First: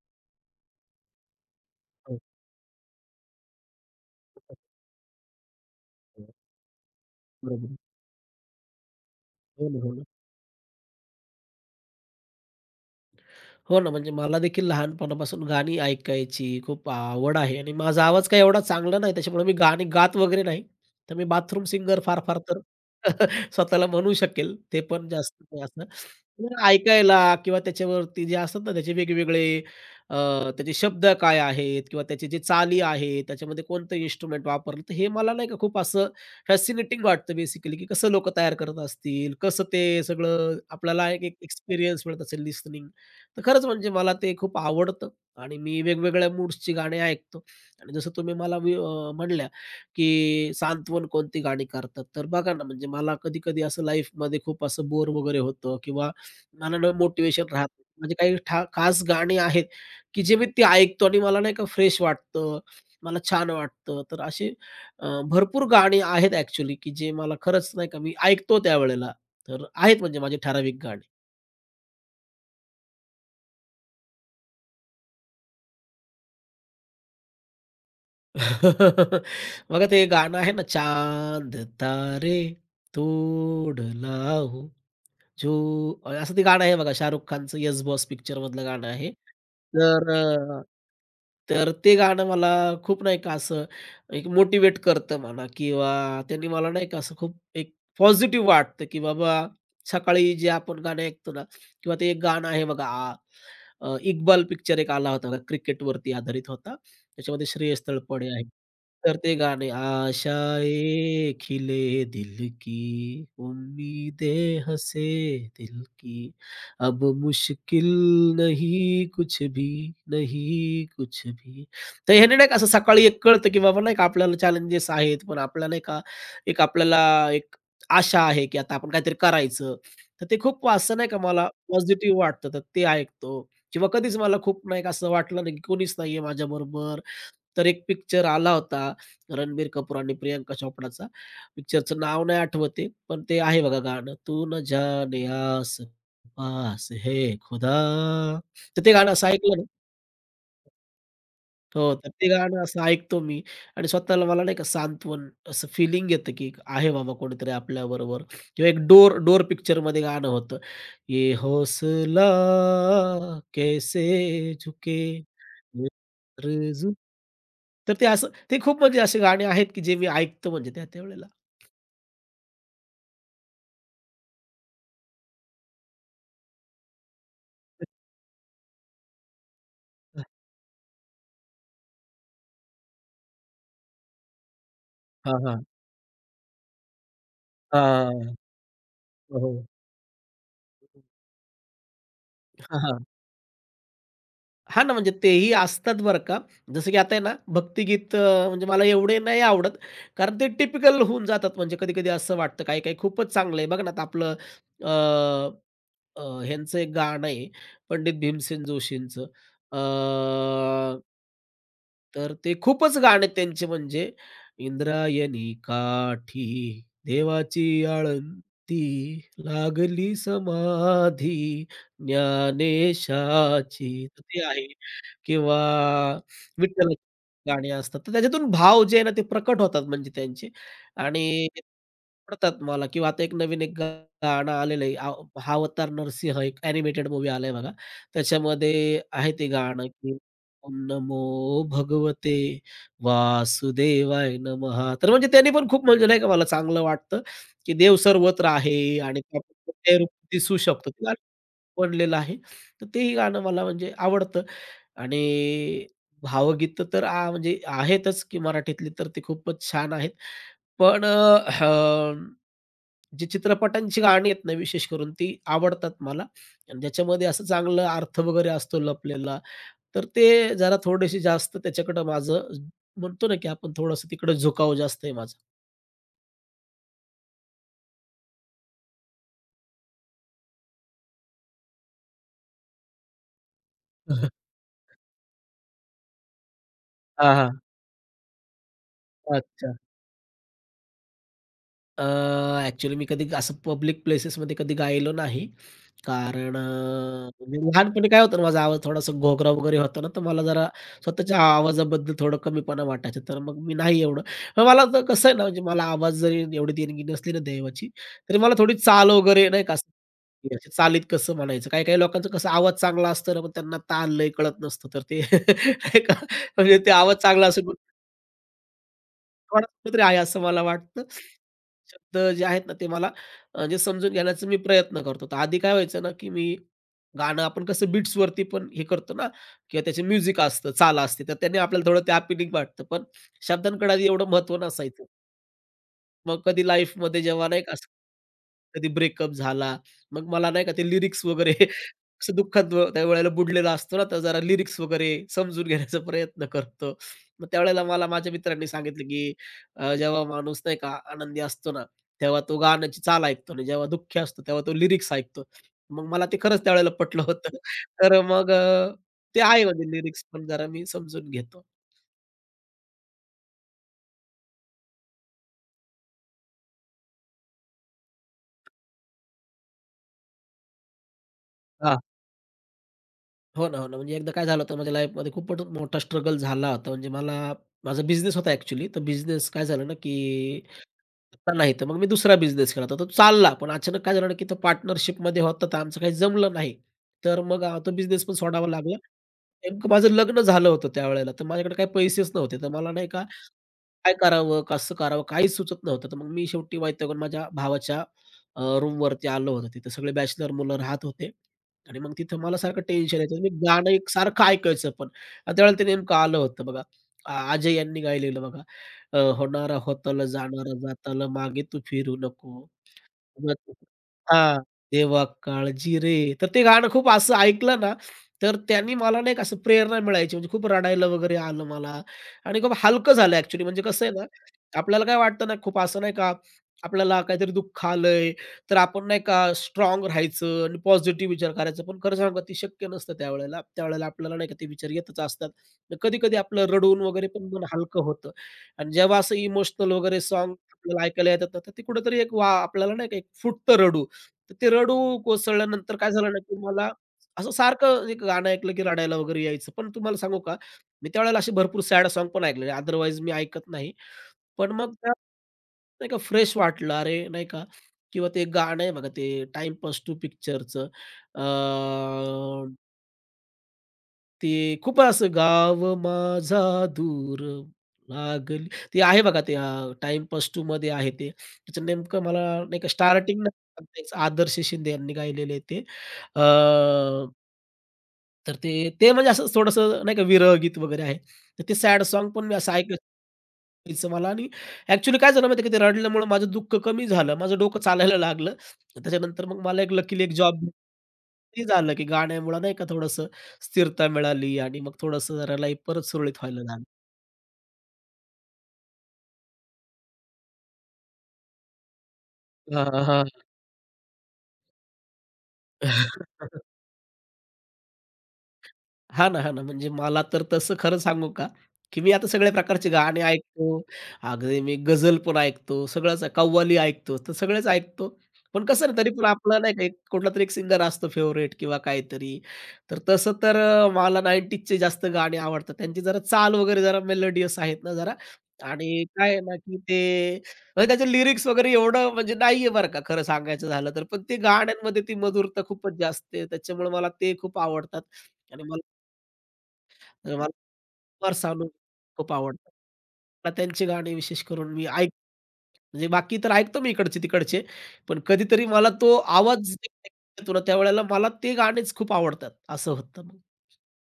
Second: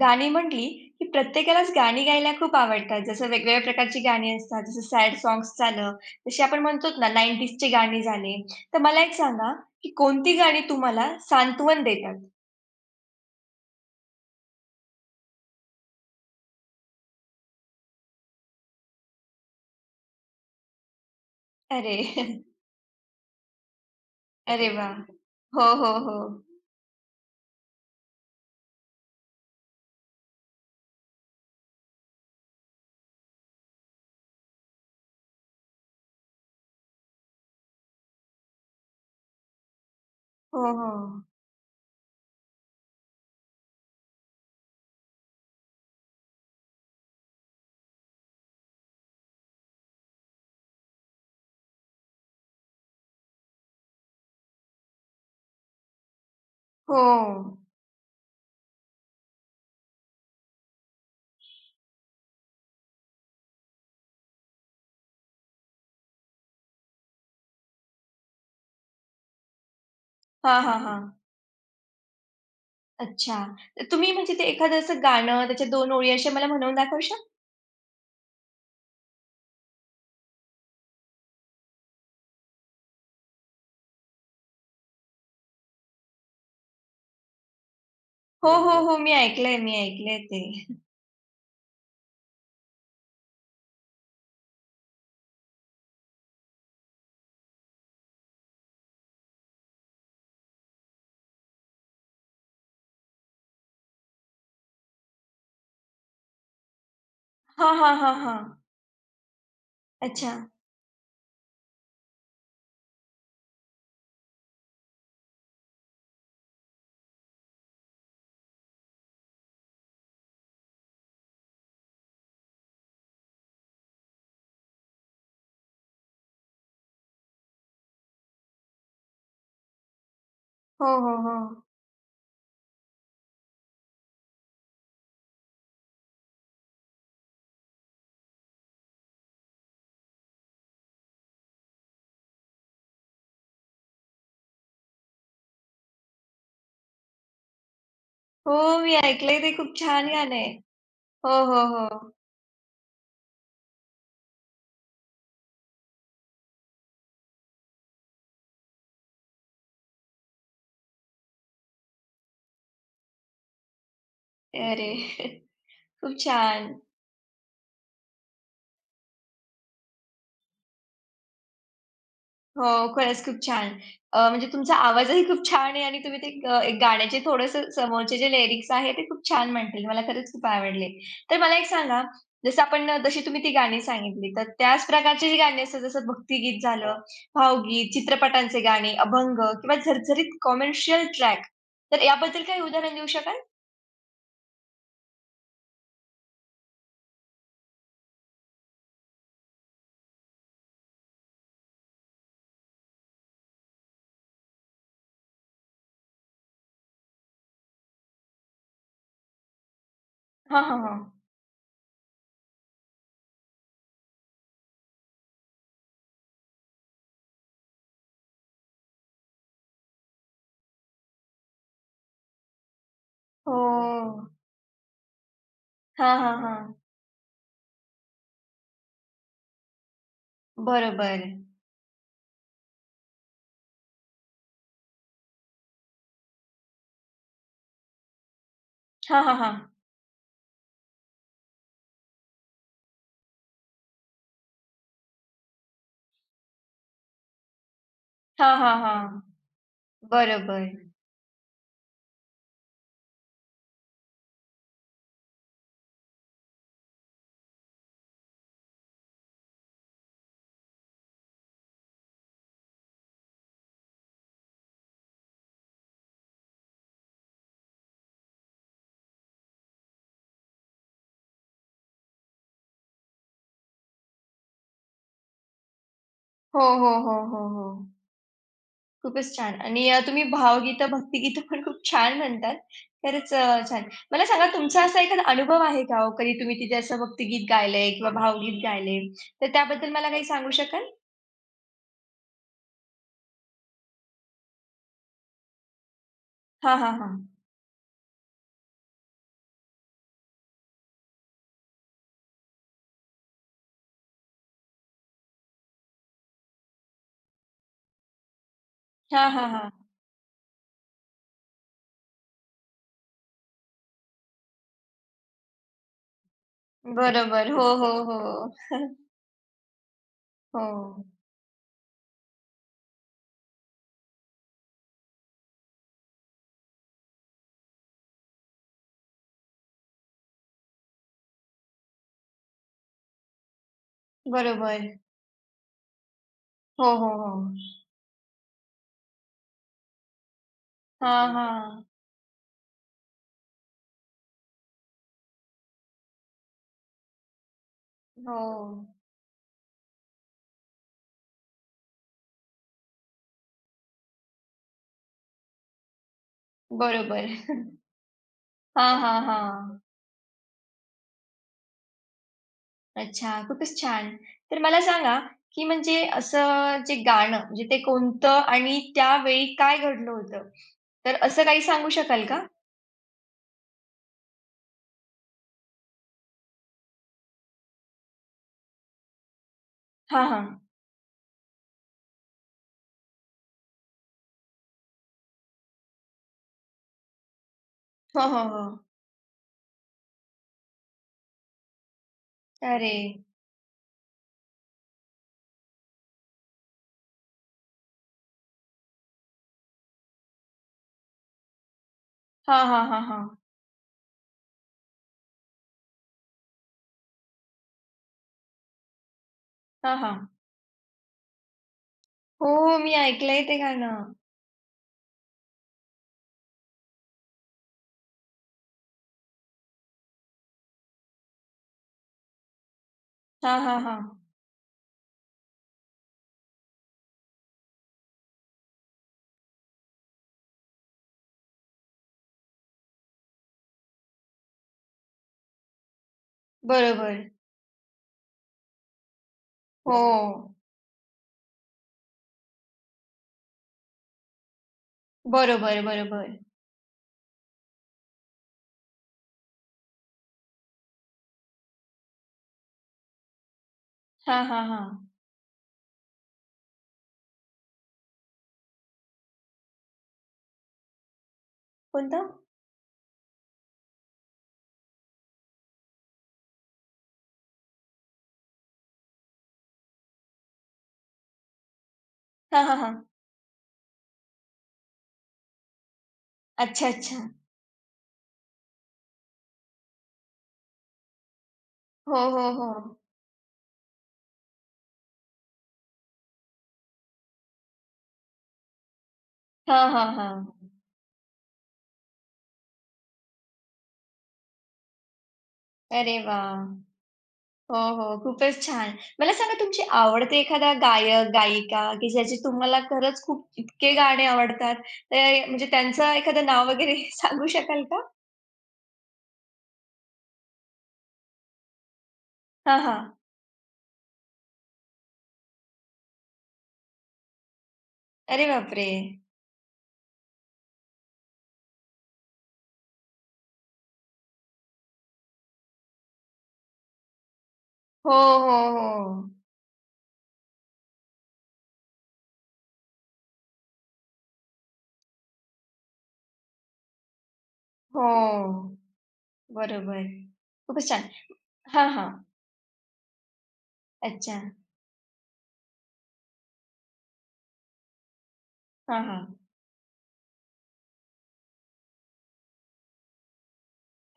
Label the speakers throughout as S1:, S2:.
S1: गाणी म्हटली, की प्रत्येकालाच गाणी
S2: हो,
S1: गायला खूप आवडतात. जसं वेगवेगळ्या प्रकारची गाणी असतात. जसं सॅड सॉन्ग्स झालं,
S2: हो.
S1: जसे आपण म्हणतो ना 90s ची
S2: बरोबर.
S1: गाणी झाले. तर मला एक सांगा,
S2: हो ना,
S1: की
S2: हो ना.
S1: कोणती गाणी तुम्हाला सांत्वन देतात?
S2: हो ना, म्हणजे मला देखील लहानपणापासून गाणी ऐकायची खूप आवड आहे आणि माझा आवाज काही एवढा चांगला नाही, त्याच्यामुळे मी गाणी गात वगैरे नाही. तर मी बाथरूम
S1: अरे!
S2: सिंगर फार-फार तर स्वतःला म्हणू शकेल.
S1: अरे
S2: ते
S1: वाह!
S2: पण जास्त नाही
S1: हो,
S2: असं.
S1: हो, हो.
S2: तर ऐकायला किंवा त्याच्यावरती जे असतात ना, त्याचे वेगवेगळे अ, त्याचे शब्द काय आहेत किंवा त्याचे जे चाली आहेत, त्याच्यामध्ये कोणतं इन्स्ट्रुमेंट वापरलं, तर हे मला नाही का खूप असं फॅसिनेटिंग वाटतं बेसिकली, की कसं लोकं तयार करत असतील, कसं ते सगळं
S1: हो, हो.
S2: आपल्याला एक एक्सपिरियन्स मिळत असेल लिसनिंग. तर खरंच म्हणजे मला ते खूप आवडतं आणि मी वेगवेगळ्या मूड्सची गाणी ऐकतो आणि जसं तुम्ही मला वि म्हणल्या, की सांत्वन कोणती गाणी करतात. तर बघा ना, म्हणजे मला कधी-कधी असं लाईफमध्ये खूप असं बोर वगैरे होतं किंवा मला मोटिवेशन
S1: हो.
S2: मोटिव्हेशन राहत नाही. म्हणजे काही ठा खास गाणी आहेत, की जे मी ती ऐकतो आणि मला नाही का फ्रेश वाटतं, मला छान वाटतं. तर अशी भरपूर गाणी आहेत ॲक्चुअली, की जे मला खरंच नाही का मी ऐकतो त्यावेळेला. तर आहेत म्हणजे माझी
S1: हा,
S2: ठराविक
S1: हां,
S2: गाणी.
S1: हां. अच्छा. तर तुम्ही म्हणजे ते एखादं असं गाणं, त्याच्या 2 ओळी अशा मला म्हणून दाखवशाल?
S2: बघा ते गाणं आहे ना, चांद तारे तोड लाओ जो असं ते गाणं आहे बघा. शाहरुख खानचं येस बॉस पिक्चर
S1: हो, हो,
S2: मधलं
S1: हो,
S2: गाणं
S1: हो. हो.
S2: आहे.
S1: मी ऐकलंय, मी
S2: तर
S1: ऐकलंय ते.
S2: तर ते गाणं मला खूप नाही का असं एक मोटिव्हेट करतं म्हणा किंवा त्यांनी मला नाही का असं खूप एक पॉझिटिव्ह वाटतं, की बाबा सकाळी जे आपण गाणे ऐकतो ना किंवा ते एक गाणं आहे बघा इक्बाल पिक्चर एक आला होता बघा cricket वरती आधारित होता. त्याच्यामध्ये
S1: हां,
S2: श्रेयस
S1: हां, हां,
S2: तळपडे
S1: हां.
S2: आहे. तर ते गाणे
S1: अच्छा.
S2: आशाएं खिले दिल की, उम्मीदें हंसे दिल की. अब मुश्किल नहीं कुछ भी, नहीं कुछ भी. तर ह्याने नाही का असं सकाळी एक कळतं, की बाबा नाही का आपल्याला चॅलेंजेस आहेत, पण आपल्याला नाही का एक आपल्याला एक आशा आहे, की आता आपण काहीतरी करायचं. तर ते खूप
S1: हो,
S2: असं नाही
S1: हो,
S2: का
S1: हो.
S2: मला पॉझिटिव्ह वाटतं, तर ते ऐकतो. किंवा कधीच मला खूप नाही का असं वाटलं नाही, की कोणीच नाहीये माझ्याबरोबर. तर एक पिक्चर आला होता, रणबीर कपूर आणि प्रियंका चोपडाचा. पिक्चरचं नाव नाही आठवत पण ते आहे बघा गाणं. तू न जाने आस पास है खुदा.
S1: हो,
S2: तर ते
S1: मी
S2: गाणं असं
S1: ऐकलंय ते
S2: ऐकलं ना.
S1: खूप छान गाणं आहे. हो, हो,
S2: हो, तर
S1: हो.
S2: ते गाणं असं ऐकतो मी आणि स्वतःला मला नाही का सांत्वन असं फीलिंग येतं, की आहे बाबा कोणीतरी आपल्याबरोबर. किंवा एक डोर डोर पिक्चरमध्ये गाणं होतं. ये हौसला कैसे
S1: अरे!
S2: झुके ये
S1: खूप छान.
S2: आरज़ू. तर ते असं ते खूप म्हणजे असे गाणे आहेत, की जे मी ऐकतो म्हणजे त्या त्यावेळेला.
S1: हो, खरंच खूप छान. म्हणजे तुमचा आवाजही खूप छान आहे आणि तुम्ही ते एक गाण्याचे थोडंसं समोरचे जे लिरिक्स आहे ते खूप छान म्हणतील. मला खरंच खूप आवडले. तर मला एक सांगा, जसं आपण जशी तुम्ही ती गाणी सांगितली, तर त्याच प्रकारची जी
S2: हां,
S1: गाणी
S2: हां.
S1: असतात जसं भक्तिगीत झालं, भावगीत,
S2: हां.
S1: चित्रपटांचे गाणे,
S2: हो,
S1: अभंग
S2: हो.
S1: किंवा झरझरीत कमर्शियल ट्रॅक, तर याबद्दल काही
S2: हां,
S1: उदाहरण
S2: हां.
S1: देऊ शकाल?
S2: हां ना, म्हणजे तेही असतात बरं का. जसं की आता आहे ना, भक्तिगीत म्हणजे मला एवढे नाही आवडत. कारण ते टिपिकल होऊन जातात. म्हणजे कधी-कधी असं वाटतं काही-काही खूपच चांगलं आहे. बघा ना, आता आपलं अ, अ, ह्यांचं एक गाणं आहे, पंडित भीमसेन जोशींचं. अ
S1: हां, हां, हां.
S2: तर ते खूपच गाणे त्यांचे म्हणजे इंद्रायणी काठी देवाची आळंती लागली समाधी
S1: हो.
S2: ज्ञानेशाची तर ते आहे. किंवा
S1: हां, हां, हां.
S2: विठ्ठलाची गाणी असतात. तर त्याच्यातून भाव जे आहे ना ते प्रकट होतात म्हणजे त्यांचे
S1: बरोबर.
S2: आणि पडतात मला. किंवा आता एक नवीन एक गाणं आलेलं आहे. आव हा अवतार नरसिंह एक एनिमेटेड मूव्ही आलाय बघा. त्याच्यामध्ये
S1: हां,
S2: आहे
S1: हां,
S2: ते
S1: हां.
S2: गाणं की "ओम नमो भगवते वासुदेवाय नमः." तर म्हणजे त्यांनी पण खूप म्हणजे नाही का मला चांगलं वाटतं, की देव सर्वत्र
S1: हां, हां,
S2: आहे
S1: हां.
S2: आणि तो आपण कोणत्याही रूपात दिसू
S1: बरोबर. हं.
S2: शकतो. ते गाणं बनलेलं आहे. तर तेही गाणं मला म्हणजे आवडतं. आणि भावगीत तर म्हणजे आहेतच की मराठीतली तर ती खूपच छान आहेत. पण अ, अ, जी चित्रपटांची गाणी आहेत ना, विशेष करून ती आवडतात मला आणि ज्याच्यामध्ये असं चांगला अर्थ वगैरे असतो लपलेला, तर ते जरा थोडेसे जास्त त्याच्याकडं माझं म्हणतो ना, की आपण थोडंसं तिकडं झुकाव जास्त आहे माझा.
S1: हो, हो, हो, हो, हो. खूपच छान आणि तुम्ही भावगीतं, भक्तिगीतं पण खूप छान म्हणतात. खरंच, छान. मला सांगा तुमचा असा एखादा अनुभव आहे का हो? कधी तुम्ही तिथे असं
S2: हां,
S1: भक्तिगीत
S2: हां.
S1: गायलंय किंवा भावगीत गायलंय, तर
S2: अच्छा.
S1: त्याबद्दल मला काही सांगू शकाल?
S2: अ, मी कधी असं पब्लिक प्लेसेसमध्ये कधी गायलो नाही. कारण
S1: हां, हां, हां.
S2: म्हणजे लहानपणी काय होतं ना, माझा आवाज थोडासा घोगरा वगैरे होता ना, तर मला जरा स्वतःच्या आवाजाबद्दल थोडं कमीपणा वाटायचा. तर मग मी नाही एवढं. मग मला तर कसं आहे ना, म्हणजे मला आवाज जरी एवढी देणगी नसली ना देवाची, तरी मला थोडी चाल
S1: हां,
S2: वगैरे
S1: हां,
S2: नाही का,
S1: हां.
S2: असं की अशी चालीत कसं म्हणायचं. काही काही लोकांचा कसा आवाज चांगला असतो ना, पण त्यांना ताल लय कळत नसतं. तर ते नाही का, म्हणजे ते आवाज चांगला
S1: बरोबर. हो,
S2: असून
S1: हो, हो.
S2: थोडा कुठेतरी आहे असं मला वाटतं.
S1: हो.
S2: शब्द जे आहेत ना, ते मला म्हणजे समजून घेण्याचा मी प्रयत्न करतो. तर आधी काय व्हायचं ना, की मी गाणं आपण कसं बीट्सवरती पण हे करतो ना किंवा त्याचे म्युझिक असतं, चाल असते. तर त्याने आपल्याला थोडं ते अपीलिंग वाटतं. पण शब्दांकडे आधी एवढं महत्त्व
S1: बरोबर.
S2: नसायचं. मग कधी
S1: हो, हो,
S2: लाईफमध्ये जेव्हा नाही का,
S1: हो.
S2: असं कधी ब्रेकअप झाला, मग मला नाही का ते लिरिक्स
S1: हां,
S2: वगैरे
S1: हां.
S2: असं दुःखात त्यावेळेला बुडलेला असतो ना, तर जरा लिरिक्स वगैरे समजून घेण्याचा प्रयत्न करतो. मग त्यावेळेला मला माझ्या
S1: हो.
S2: मित्रांनी सांगितलं, की जेव्हा माणूस नाही का आनंदी असतो ना, तेव्हा तो गाण्याची चाल ऐकतो आणि जेव्हा दुःखी असतो, तेव्हा तो लिरिक्स ऐकतो. मग मला ते खरंच त्यावेळेला पटलं
S1: बरोबर.
S2: होतं. तर मग
S1: हां, हां,
S2: ते आहे
S1: हां.
S2: म्हणजे लिरिक्स पण जरा मी समजून घेतो.
S1: अच्छा, खूपच छान. तर मला सांगा, की म्हणजे असं जे गाणं म्हणजे ते कोणतं आणि त्यावेळी काय घडलं होतं? तर असं काही सांगू शकाल का?
S2: हो ना, हो ना. म्हणजे एकदा काय झालं होतं माझ्या लाईफमध्ये खूपच मोठा स्ट्रगल झाला होता. म्हणजे मला माझा बिझनेस होता ॲक्चुअली. तर बिझनेस काय झालं ना,
S1: हां, हां.
S2: की आता नाही तर मग मी दुसरा बिझनेस केला होता. तो चालला. पण अचानक काय झालं ना, की तो पार्टनरशिपमध्ये होता तर आमचं काही जमलं नाही. तर मग तो
S1: हो,
S2: बिझनेस पण
S1: हो,
S2: सोडावा
S1: हो.
S2: लागला. नेमकं माझं लग्न झालं होतं त्यावेळेला. तर माझ्याकडे काही पैसेच नव्हते. तर मला
S1: अरे!
S2: नाही का काय करावं? कसं करावं? काहीच सुचत नव्हतं. तर मग मी शेवटी वैतागून माझ्या भावाच्या रूमवरती आलो होतो. तिथं सगळे बॅचलर मुलं राहत होते आणि मग तिथं मला
S1: हां,
S2: सारखं
S1: हां, हां,
S2: टेन्शन
S1: हां.
S2: यायचं. मी गाणं एक सारखं ऐकायचं पण. आणि त्यावेळेला ते नेमकं आलं होतं बघा. आ अजय यांनी गायलेलं बघा. होणारा
S1: हां,
S2: होतल,
S1: हां.
S2: जाणारा जाताल, मागे तू फिरू
S1: हो,
S2: नको.
S1: मी ऐकलंय ते गाणं.
S2: हां, "देवा काळजी रे." तर ते गाणं खूप असं ऐकलं ना, तर त्यांनी मला नाही का असं प्रेरणा मिळायची म्हणजे खूप रडायला वगैरे आलं मला आणि खूप हलकं झालं
S1: हां,
S2: ॲक्चुअली.
S1: हां,
S2: म्हणजे
S1: हां.
S2: कसं आहे ना, आपल्याला काय वाटतं ना, खूप असं नाही का, आपल्याला काहीतरी दुःख आलंय, तर आपण नाही का स्ट्राँग राहायचं आणि पॉझिटिव्ह विचार करायचा. पण खरं सांगू का ते शक्य नसतं त्यावेळेला. त्यावेळेला आपल्याला नाही का ते विचार येतच असतात. तर कधी-कधी आपलं रडून वगैरे
S1: बरोबर.
S2: पण मन हलकं होतं आणि जेव्हा असं इमोशनल वगैरे साँग
S1: हो.
S2: आपल्याला ऐकायला येतात ना, तर ते कुठेतरी एक वा आपल्याला नाही का एक फुटतं रडू. तर ते रडू
S1: बरोबर,
S2: कोसळल्यानंतर काय झालं ना,
S1: बरोबर.
S2: की मला असं सारखं एक गाणं ऐकलं की रडायला वगैरे यायचं. पण तुम्हाला सांगू का, मी त्यावेळेला असे भरपूर सॅड सॉन्ग पण ऐकलेले. अदरवाईज मी ऐकत नाही.
S1: हां, हां,
S2: पण मग त्या
S1: हां.
S2: नाही का फ्रेश वाटलं. अरे नाही का किंवा ते गाणं आहे बघा ते टाईम पास टू पिक्चरचं,
S1: कोणतं?
S2: ते खूप असं गाव माझा दूर लागली ते आहे बघा ते टाइम टाईमपास 2 मध्ये आहे ते. त्याचं नेमकं मला
S1: हां, हां,
S2: नाही का
S1: हां.
S2: स्टार्टिंग आदर्श शिंदे यांनी गायलेलं आहे ते. अ,
S1: अच्छा, अच्छा.
S2: तर ते ते म्हणजे असं थोडंसं नाही का विरह गीत वगैरे आहे. तर ते सॅड
S1: हो,
S2: सॉन्ग पण
S1: हो,
S2: मी असं
S1: हो.
S2: ऐकायचो. यायचं मला आणि ॲक्चुअली काय झालं माहिती आहे का, ते रडल्यामुळं माझं दुःख कमी झालं. माझं डोकं चालायला लागलं. त्याच्यानंतर मग मला
S1: हां,
S2: एक
S1: हां,
S2: लकीली एक
S1: हां.
S2: जॉब ते झालं, की गाण्यामुळं नाही का थोडंसं स्थिरता मिळाली आणि मग थोडंसं जरा लाईफ परत
S1: अरे
S2: सुरळीत व्हायला
S1: वाह!
S2: लागली.
S1: हो, हो. खूपच छान. मला सांगा तुमची आवडते एखादा गायक, गायिका की ज्याची तुम्हाला
S2: हां,
S1: खरंच
S2: हां.
S1: खूप इतके गाणे आवडतात, तर म्हणजे त्यांचं एखादं नाव वगैरे सांगू शकाल का?
S2: हां ना, हां ना. म्हणजे मला तर तसं खरं सांगू का, की मी आता सगळ्या
S1: हां,
S2: प्रकारचे
S1: हां.
S2: गाणे ऐकतो. अगदी मी गझल पण ऐकतो, सगळंच कव्वाली ऐकतो, तर सगळेच ऐकतो.
S1: अरे
S2: पण कसं
S1: बापरे!
S2: ना, तरी पण आपला नाही का एक कुठलातरी एक सिंगर असतो फेवरेट किंवा काहीतरी. तर तसं तर मला 90sचे जास्त गाणी आवडतात. त्यांची जरा चाल वगैरे जरा मेलोडियस आहेत ना
S1: हो,
S2: जरा.
S1: हो,
S2: आणि
S1: हो.
S2: काय आहे ना, की ते म्हणजे त्याचे लिरिक्स वगैरे एवढं म्हणजे नाहीये बरं का खरं सांगायचं झालं तर. पण ते गाण्यांमध्ये ती मधुरता खूपच जास्त आहे. त्याच्यामुळे मला ते खूप आवडतात
S1: हो.
S2: आणि मला
S1: बरोबर.
S2: तर मला
S1: खूपच छान.
S2: कुमार सानू
S1: हां, हां.
S2: खूप आवडतात. मला त्यांची गाणी
S1: अच्छा.
S2: विशेष करून मी ऐक. म्हणजे बाकी तर ऐकतो मी इकडचे-तिकडचे, पण कधीतरी मला
S1: हां,
S2: तो
S1: हां.
S2: आवाज येतो ना, त्यावेळेला मला ते गाणेच खूप आवडतात, असं होतं मग.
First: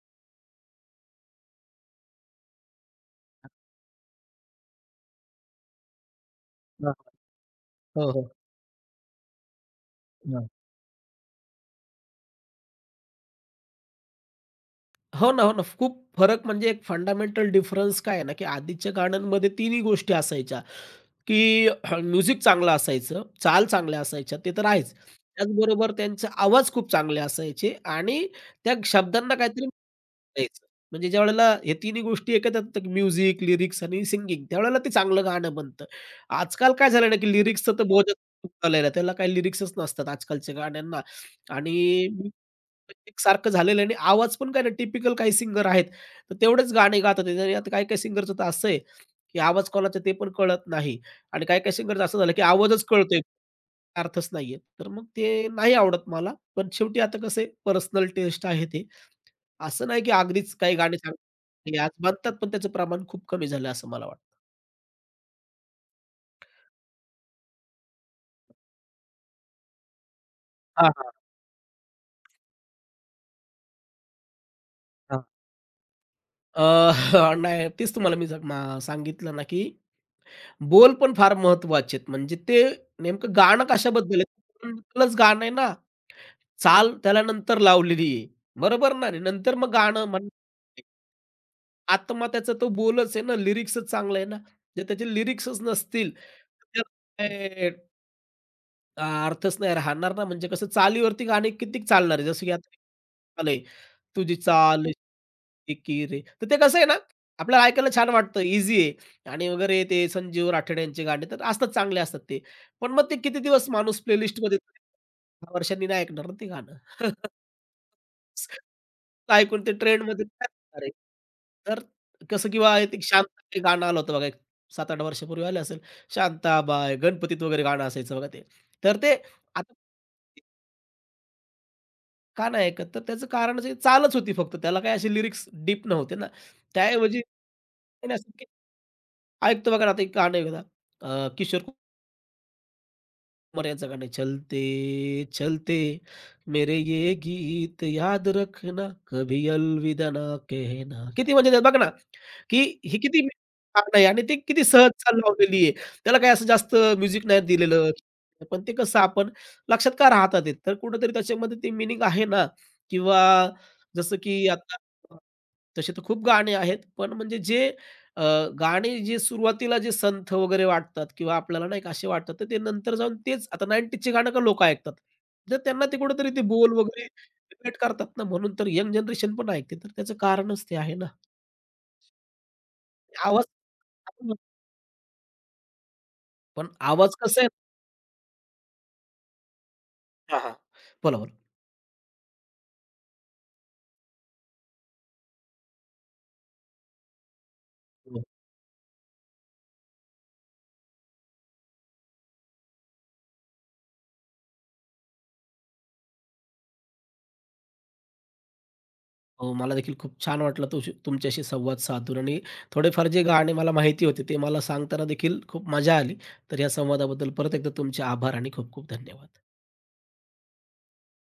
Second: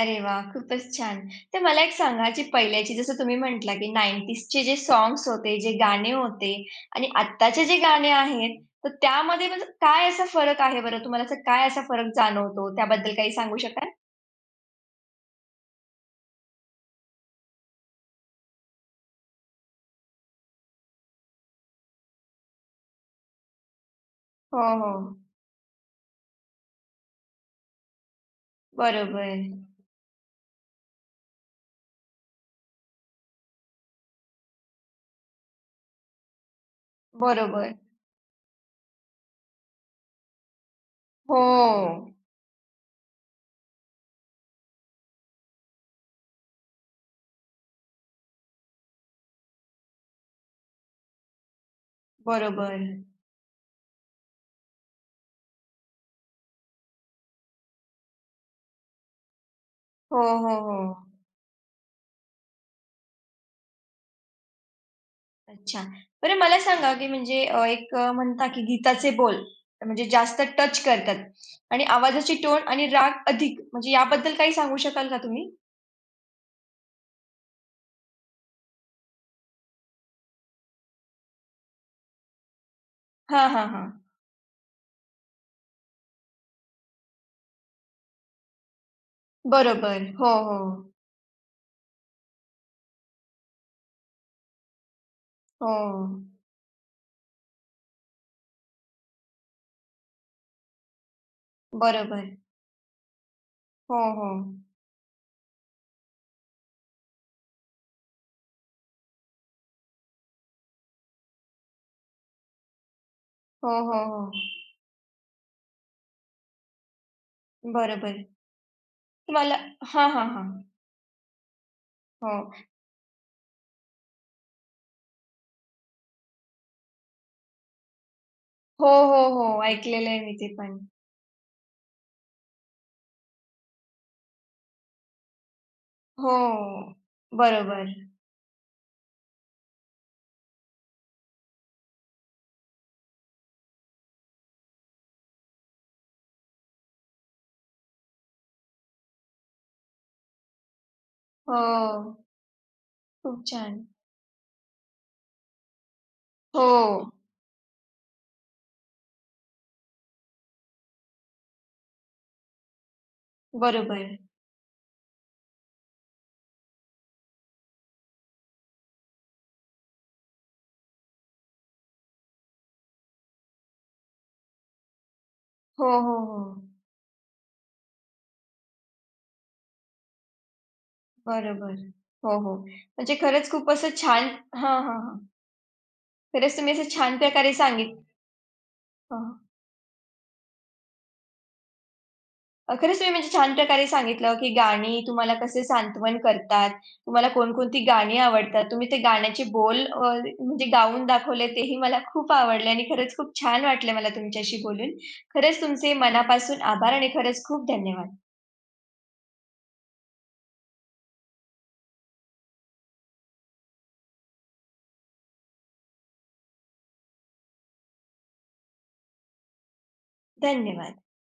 S1: अरे वाह! खूपच छान. तर मला एक सांगा, जी पहिल्याची जसं तुम्ही म्हटला, की 90s चे जे सॉन्ग्स होते, जे गाणे होते
S2: हां, हां.
S1: आणि आत्ताचे जे गाणे
S2: हो, हो.
S1: आहेत, तर त्यामध्ये म्हणजे काय असा
S2: हां.
S1: फरक आहे बरं? तुम्हाला असं काय असा फरक जाणवतो? त्याबद्दल काही सांगू शकाल?
S2: हो ना, हो ना. खूप फरक म्हणजे एक फंडामेंटल डिफरन्स काय आहे ना, की आधीच्या गाण्यांमध्ये तिन्ही गोष्टी असायच्या. की म्युझिक चांगलं असायचं, चाल चांगल्या असायच्या ते
S1: हो,
S2: तर आहेच.
S1: हो.
S2: त्याचबरोबर त्यांचे आवाज खूप चांगले असायचे आणि त्या शब्दांना
S1: बरोबर.
S2: काहीतरी द्यायचं. म्हणजे ज्यावेळेला हे तिन्ही गोष्टी एकत्र येतात म्युझिक, लिरिक्स आणि सिंगिंग त्यावेळेला ते चांगलं गाणं बनतं. आजकाल काय झालं ना, की लिरिक्सचं
S1: बरोबर.
S2: तर बोजच खूप झालेलं आहे. त्याला काही लिरिक्सच नसतात आजकालच्या गाण्यांना आणि
S1: हो.
S2: music सारखं झालेलं आहे आणि आवाज पण काय ना टिपिकल काही सिंगर आहेत, तर तेवढेच गाणे गातात आणि आता काही-काही सिंगरचं तर असं आहे, की आवाज कोणाचा ते पण कळत नाही. आणि काही-काही सिंगरचं असं झालं, की आवाजच
S1: बरोबर.
S2: कळतोय, अर्थच नाहीये. तर मग ते नाही आवडत मला. पण शेवटी आता कसं पर्सनल टेस्ट आहे ते. असं नाही, की
S1: हो,
S2: अगदीच
S1: हो,
S2: काही
S1: हो.
S2: गाणी चांगली नाही आज बनतात, पण त्याचं प्रमाण खूप कमी झालं असं मला वाटतं.
S1: अच्छा. बरं मला सांगा, की म्हणजे एक म्हणता की गीताचे बोल म्हणजे जास्त टच
S2: हां, हां,
S1: करतात आणि आवाजाची टोन आणि राग अधिक म्हणजे याबद्दल काही सांगू शकाल का
S2: हां.
S1: तुम्ही?
S2: अ, नाही तेच तुम्हाला मी ज- मा सांगितलं ना, की बोल पण फार महत्वाचे आहेत. म्हणजे ते नेमकं
S1: हां,
S2: गाणं
S1: हां, हां.
S2: कशाबद्दल आहे? पूर्णच गाणं आहे ना, चाल त्याला नंतर लावलेली आहे. बरोबर ना? आणि नंतर मग गाणं
S1: बरोबर.
S2: म्हण.
S1: हो, हो.
S2: आत्महत्याचा तो बोलच आहे ना, लिरिक्सच चांगलं आहे ना. जर त्याचे लिरिक्सच
S1: हो.
S2: नसतील, तर त्याला काय अर्थच नाही राहणार ना. म्हणजे कसं चालीवरती गाणे किती चालणार
S1: बरोबर.
S2: आहे. जसं की आता चालू
S1: हो, हो.
S2: तुझी चाल की रे, तर ते कसं आहे ना, आपल्याला ऐकायला छान वाटतं, ईझी आहे आणि वगैरे ते संजीव राठोड यांचे गाणे तर असतात, चांगले असतात ते. पण मग ते किती दिवस
S1: हो, हो,
S2: माणूस
S1: हो.
S2: प्लेलिस्टमध्ये 10 वर्षांनी नाही ऐकणार ना ते गाणं.
S1: बरोबर.
S2: तर
S1: तुम्हाला
S2: ऐकून ते
S1: हां,
S2: ट्रेंडमध्ये
S1: हां, हां.
S2: काय होणार आहे? तर
S1: हो.
S2: कसं किंवा एक शांत ते गाणं आलं होतं बघा एक 7-8 वर्षापूर्वी आलं असेल. शांताबाई, गणपतीत वगैरे गाणं असायचं बघा ते.
S1: हो,
S2: तर ते
S1: हो, हो.
S2: आता
S1: ऐकलेलं आहे मी ते पण.
S2: का नाही ऐकत? तर त्याचं कारण जे चालच होती फक्त. त्याला काही असे लिरिक्स डीप नव्हते ना.
S1: हो.
S2: त्याऐवजी
S1: बरोबर.
S2: आणि असं की ऐकतो बघा ना, आता एक गाणं आहे बघा, किशोर उमर यांचं चलते चलते मेरे ये गीत याद रखना कभी अलविदा ना कहना. किती म्हणजे त्यात बघा ना,
S1: हो.
S2: की ही किती
S1: खूप छान.
S2: गाणं आहे आणि ती किती सहज चाल लावलेली आहे. त्याला काही असं
S1: हो.
S2: जास्त म्युझिक नाही दिलेलं. पण ते कसं आपण लक्षात का राहतात ते. तर कुठेतरी त्याच्यामध्ये ते मीनिंग आहे ना किंवा
S1: बरोबर.
S2: जसं की आता तसे तर खूप गाणे आहेत. पण म्हणजे जे अ, गाणी जी सुरुवातीला जे संथ वगैरे वाटतात किंवा आपल्याला नाही का असे वाटतात, तर ते नंतर जाऊन तेच आता 90चे गाणं का लोकं ऐकतात. तर त्यांना
S1: हो,
S2: ते
S1: हो,
S2: कुठेतरी
S1: हो.
S2: ते बोल वगैरे रिलेट करतात ना, म्हणून तर यंग जनरेशन पण ऐकते. तर त्याचं कारणच ते आहे ना.
S1: बरोबर. हो, हो. म्हणजे
S2: आवाज
S1: खरंच खूप असं छान हां, हां, हां. खरंच
S2: पण
S1: तुम्ही असं
S2: आवाज
S1: छान
S2: कसा आहे.
S1: प्रकारे सांगित हां, हां.
S2: हां, हां. बोला, बोला.
S1: खरंच तुम्ही म्हणजे छान प्रकारे सांगितलं, की गाणी तुम्हाला कसे सांत्वन करतात, तुम्हाला कोणकोणती गाणी
S2: हो,
S1: आवडतात. तुम्ही ते गाण्याचे बोल, म्हणजे गाऊन दाखवले तेही मला खूप आवडले आणि खरंच खूप छान वाटलं मला तुमच्याशी बोलून. खरंच तुमचे मनापासून आभार आणि खरंच खूप धन्यवाद.
S2: हो. मला देखील खूप छान वाटलं तुश तुमच्याशी संवाद साधून आणि थोडेफार जे गाणे मला माहिती होते, ते मला सांगताना देखील खूप मजा आली. तर या संवादाबद्दल परत एकदा तुमचे आभार आणि खूप खूप धन्यवाद.
S1: धन्यवाद.